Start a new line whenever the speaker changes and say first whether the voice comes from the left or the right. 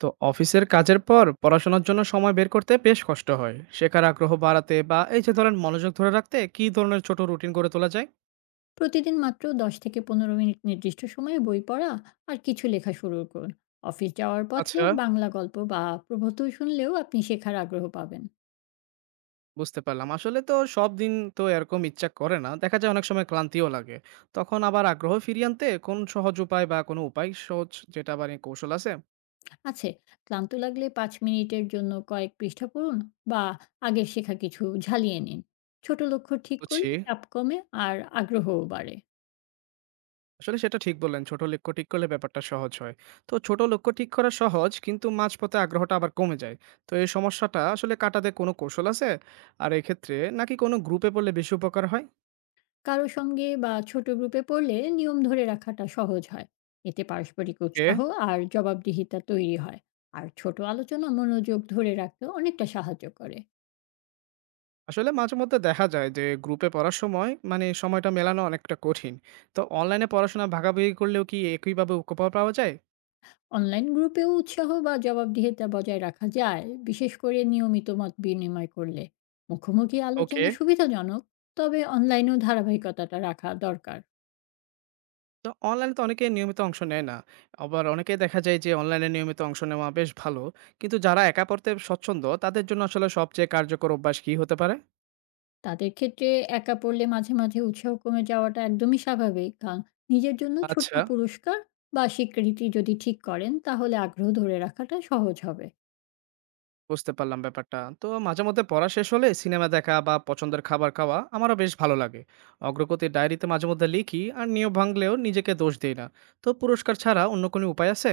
right: তো অফিসের কাজের পর পড়াশোনার জন্য সময় বের করতে বেশ কষ্ট হয়। শেখার আগ্রহ বাড়াতে বা এই যে ধরেন মনোযোগ ধরে রাখতে কি ধরনের ছোট রুটিন করে তোলা যায়?
left: প্রতিদিন মাত্র ১০ থেকে ১৫ মিনিট নির্দিষ্ট সময়ে বই পড়া আর কিছু লেখা শুরু করুন। অফিস যাওয়ার পথে
right: আচ্ছা,
left: বাংলা গল্প বা প্রবন্ধ শুনলেও আপনি শেখার আগ্রহ পাবেন।
right: বুঝতে পারলাম। আসলে তো সব দিন তো এরকম ইচ্ছা করে না, দেখা যায় অনেক সময় ক্লান্তিও লাগে। তখন আবার আগ্রহ ফিরিয়ে আনতে কোন সহজ উপায় বা কোনো উপায় সহজ যেটা আবার এই কৌশল আছে?
left: আছে, ক্লান্ত লাগলে ৫ মিনিটের জন্য কয়েক পৃষ্ঠা পড়ুন বা আগের শেখা কিছু ঝালিয়ে নিন। ছোট লক্ষ্য ঠিক
right: বুঝছি।
left: করলে চাপ কমে আর আগ্রহও বাড়ে।
right: আসলে সেটা ঠিক বললেন। ছোট লক্ষ্য ঠিক করলে ব্যাপারটা সহজ হয়। তো ছোট লক্ষ্য ঠিক করা সহজ, কিন্তু মাঝপথে আগ্রহটা আবার কমে যায়। তো এই সমস্যাটা আসলে কাটাতে কোনো কৌশল আছে? আর এক্ষেত্রে নাকি কোনো গ্রুপে পড়লে বেশি উপকার হয়?
left: কারো সঙ্গে বা ছোট গ্রুপে পড়লে নিয়ম ধরে রাখাটা সহজ হয়, এতে পারস্পরিক
right: কে
left: উৎসাহ আর জবাবদিহিতা তৈরি হয়, আর ছোট আলোচনা মনোযোগ ধরে রাখতে অনেকটা সাহায্য করে।
right: আসলে মাঝেমধ্যে দেখা যায় যে গ্রুপে পড়ার সময় মানে সময়টা মেলানো অনেকটা কঠিন। তো অনলাইনে পড়াশোনা ভাগাভাগি করলেও কি একইভাবে উপকার পাওয়া যায়?
left: অনলাইন গ্রুপেও উৎসাহ বা জবাবদিহিতা বজায় রাখা যায়, বিশেষ করে নিয়মিত মত বিনিময় করলে। মুখোমুখি
right: ওকে।
left: আলোচনা সুবিধাজনক, তবে অনলাইনেও ধারাবাহিকতাটা রাখা দরকার।
right: তো অনলাইনে তো অনেকে নিয়মিত অংশ নেয় না। আবার অনেকেই দেখা যায় যে অনলাইনে নিয়মিত অংশ নেওয়া বেশ ভালো। কিন্তু যারা একা পড়তে স্বচ্ছন্দ তাদের জন্য আসলে সবচেয়ে কার্যকর অভ্যাস কি হতে পারে?
left: তাদের ক্ষেত্রে একা পড়লে মাঝে, মাঝে উৎসাহ কমে যাওয়াটা একদমই স্বাভাবিক। কারণ নিজের জন্য ছোট্ট
right: আচ্ছা,
left: পুরস্কার বা স্বীকৃতি যদি ঠিক করেন, তাহলে আগ্রহ ধরে রাখাটা সহজ হবে।
right: বুঝতে পারলাম ব্যাপারটা। তো মাঝে মধ্যে পড়া শেষ হলে সিনেমা দেখা বা পছন্দের খাবার খাওয়া আমারও বেশ ভালো লাগে। অগ্রগতির ডায়েরিতে মাঝে মধ্যে লিখি আর নিয়ম ভাঙলেও নিজেকে দোষ দেই না। তো পুরস্কার ছাড়া অন্য কোনো উপায় আছে?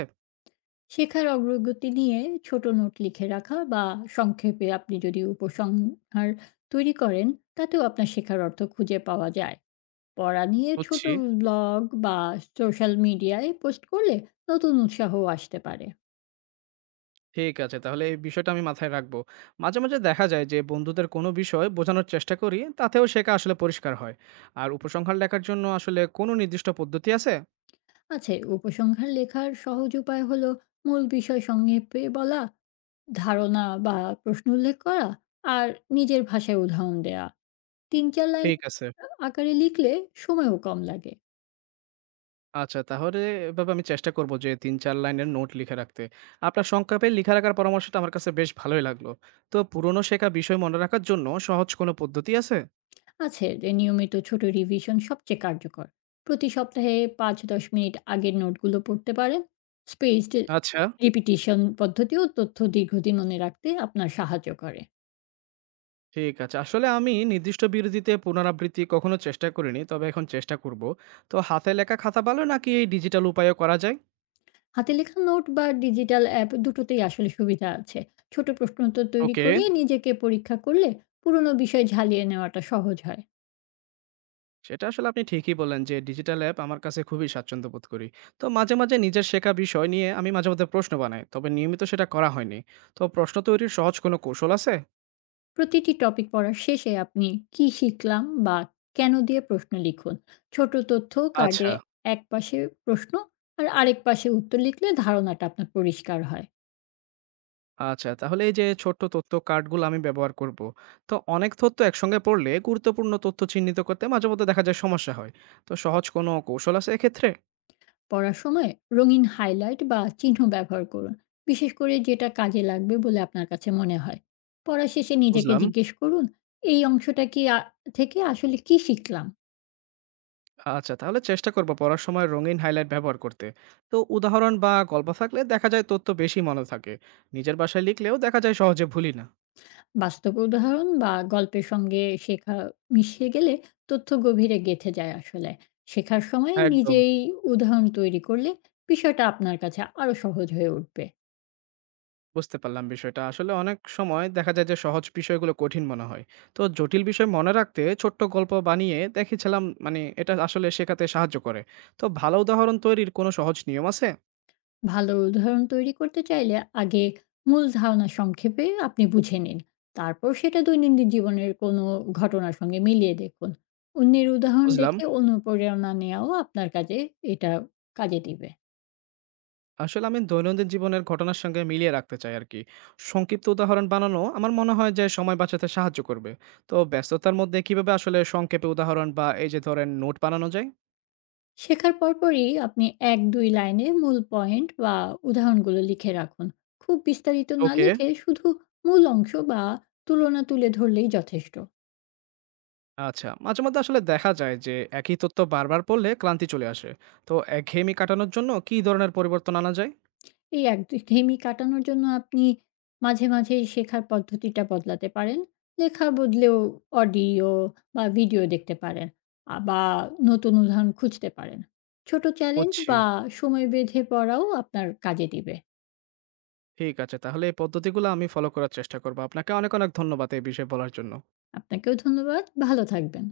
left: শেখার অগ্রগতি নিয়ে ছোট নোট লিখে রাখা বা সংক্ষেপে আপনি যদি উপসংহার তৈরি করেন, তাতেও আপনার শেখার অর্থ খুঁজে পাওয়া যায়। পড়া নিয়ে ছোট
right: বুঝছি।
left: ব্লগ বা সোশ্যাল মিডিয়ায় পোস্ট করলে নতুন উৎসাহও আসতে পারে।
right: ঠিক আছে, তাহলে এই বিষয়টা আমি মাথায় রাখবো। মাঝে মাঝে দেখা যায় যে বন্ধুদের কোনো বিষয় বোঝানোর চেষ্টা করি, তাতেও শেখা আসলে পরিষ্কার হয়। আর উপসংহার লেখার জন্য আসলে কোনো নির্দিষ্ট পদ্ধতি আছে?
left: আচ্ছা, উপসংহার লেখার সহজ উপায় হলো মূল বিষয় সংক্ষেপে বলা, ধারণা বা প্রশ্ন উল্লেখ করা, আর নিজের ভাষায় উদাহরণ দেয়া। ৩-৪ লাইন
right: ঠিক আছে।
left: আকারে লিখলে সময়ও কম লাগে।
right: আচ্ছা, তাহলে এভাবে আমি চেষ্টা করব যে ৩-৪ লাইনের নোট লিখে রাখতে। আপনার সংক্ষেপে লিখে রাখার পরামর্শটা আমার কাছে বেশ ভালোই লাগলো। তো পুরনো শেখা বিষয় মনে রাখার জন্য সহজ কোনো পদ্ধতি আছে?
left: আছে যে, নিয়মিত ছোট রিভিশন সবচেয়ে কার্যকর। প্রতি সপ্তাহে ৫-১০ মিনিট আগের নোটগুলো পড়তে পারেন। স্পেসড
right: আচ্ছা।
left: রিপিটিশন পদ্ধতিও তথ্য দীর্ঘদিন মনে রাখতে আপনার সাহায্য করে।
right: ঠিক আছে। আসলে আমি নির্দিষ্ট বিরতিতে পুনরাবৃত্তি কখনো চেষ্টা করিনি, তবে এখন চেষ্টা করব। তো হাতে লেখা খাতা ভালো নাকি এই ডিজিটাল উপায়েও করা যায়?
left: হাতে লেখা নোট বা ডিজিটাল অ্যাপ, দুটোতেই আসলে সুবিধা আছে। ছোট প্রশ্ন উত্তর তৈরি
right: ওকে।
left: করে নিজেকে পরীক্ষা করলে পুরনো বিষয় ঝালিয়ে নেওয়াটা সহজ হয়।
right: সেটা আসলে আপনি ঠিকই বললেন যে ডিজিটাল অ্যাপ আমার কাছে খুবই স্বাচ্ছন্দ্য বোধ করি। তো মাঝে মাঝে নিজের শেখা বিষয় নিয়ে আমি মাঝে মধ্যে প্রশ্ন বানাই, তবে নিয়মিত সেটা করা হয়নি। তো প্রশ্ন তৈরির সহজ কোনো কৌশল আছে?
left: প্রতিটি টপিক পড়ার শেষে আপনি "কি শিখলাম" বা "কেন" দিয়ে প্রশ্ন লিখুন। ছোট তথ্য
right: আচ্ছা,
left: কার্ডে একপাশে প্রশ্ন আর আরেক পাশে উত্তর লিখলে ধারণাটা আপনার পরিষ্কার হয়।
right: আচ্ছা। তাহলে এই যে ছোট্ট তথ্য কার্ডগুলো আমি ব্যবহার করব। তো অনেক তথ্য একসঙ্গে পড়লে গুরুত্বপূর্ণ তথ্য চিহ্নিত করতে মাঝে মধ্যে দেখা যায় সমস্যা হয়। তো সহজ কোনো কৌশল আছে এক্ষেত্রে?
left: পড়ার সময় রঙিন হাইলাইট বা চিহ্ন ব্যবহার করুন, বিশেষ করে যেটা কাজে লাগবে বলে আপনার কাছে মনে হয়। পড়া শেষে নিজেকে
right: বুঝলাম।
left: জিজ্ঞেস করুন, "এই অংশটা কি আ থেকে আসলে কী শিখলাম?"
right: আচ্ছা, তাহলে চেষ্টা করব পড়ার সময় রঙিন হাইলাইট ব্যবহার করতে। তো উদাহরণ বা গল্প থাকলে দেখা যায় তথ্য বেশি মনে থাকে। নিজের বাসায় লিখলেও দেখা যায় সহজে ভুলি না।
left: বাস্তব উদাহরণ বা গল্পের সঙ্গে শেখা মিশিয়ে গেলে তথ্য গভীরে গেঁথে যায়। আসলে শেখার সময়
right: একদম।
left: নিজেই উদাহরণ তৈরি করলে বিষয়টা আপনার কাছে আরো সহজ হয়ে উঠবে।
right: বুঝতে পারলাম বিষয়টা। আসলে অনেক সময় দেখা যায় যে সহজ বিষয়গুলো কঠিন মনে হয়। তো জটিল বিষয় মনে রাখতে ছোট্ট গল্প বানিয়ে দেখেছিলাম, মানে এটা আসলে শেখাতে সাহায্য করে। তো ভালো উদাহরণ তৈরির কোনো সহজ নিয়ম আছে?
left: ভালো উদাহরণ তৈরি করতে চাইলে আগে মূল ধারণা সংক্ষেপে আপনি বুঝে নিন, তারপর সেটা দৈনন্দিন জীবনের কোনো ঘটনার সঙ্গে মিলিয়ে দেখুন। অন্যের উদাহরণ
right: বুঝলাম।
left: দেখে অনুপ্রেরণা নেওয়াও আপনার কাজে, এটা কাজে দিবে।
right: আসলে আমি দৈনন্দিন জীবনের ঘটনার সঙ্গে মিলিয়ে রাখতে চাই আরকি। সংক্ষিপ্ত উদাহরণ বানানো আমার মনে হয় যে সময় বাঁচাতে সাহায্য করবে। তো ব্যস্ততার মধ্যে কিভাবে আসলে সংক্ষেপে উদাহরণ বা এই যে ধরেন নোট বানানো যায়?
left: শেখার পরপরই আপনি ১-২ লাইনে মূল পয়েন্ট বা উদাহরণগুলো লিখে রাখুন। খুব বিস্তারিত না
right: ওকে।
left: লিখে শুধু মূল অংশ বা তুলনা তুলে ধরলেই যথেষ্ট।
right: আচ্ছা, মাঝে মধ্যে আসলে দেখা যায় যে একই তথ্য বারবার পড়লে ক্লান্তি চলে আসে। তো একঘেয়েমি কাটানোর জন্য কি ধরনের পরিবর্তন আনা যায়?
left: এই একঘেয়েমি কাটানোর জন্য আপনি মাঝে, মাঝে শেখার পদ্ধতিটা বদলাতে পারেন। লেখা বদলেও অডিও বা ভিডিও দেখতে পারেন বা নতুন উদাহরণ খুঁজতে পারেন। ছোট চ্যালেঞ্জ
right: বুঝছি।
left: বা সময় বেঁধে পড়াও আপনার কাজে দিবে।
right: ঠিক আছে, তাহলে এই পদ্ধতিগুলো আমি ফলো করার চেষ্টা করব। আপনাকে অনেক, অনেক ধন্যবাদ এই বিষয়ে বলার জন্য।
left: আপনাকেও ধন্যবাদ। ভালো থাকবেন।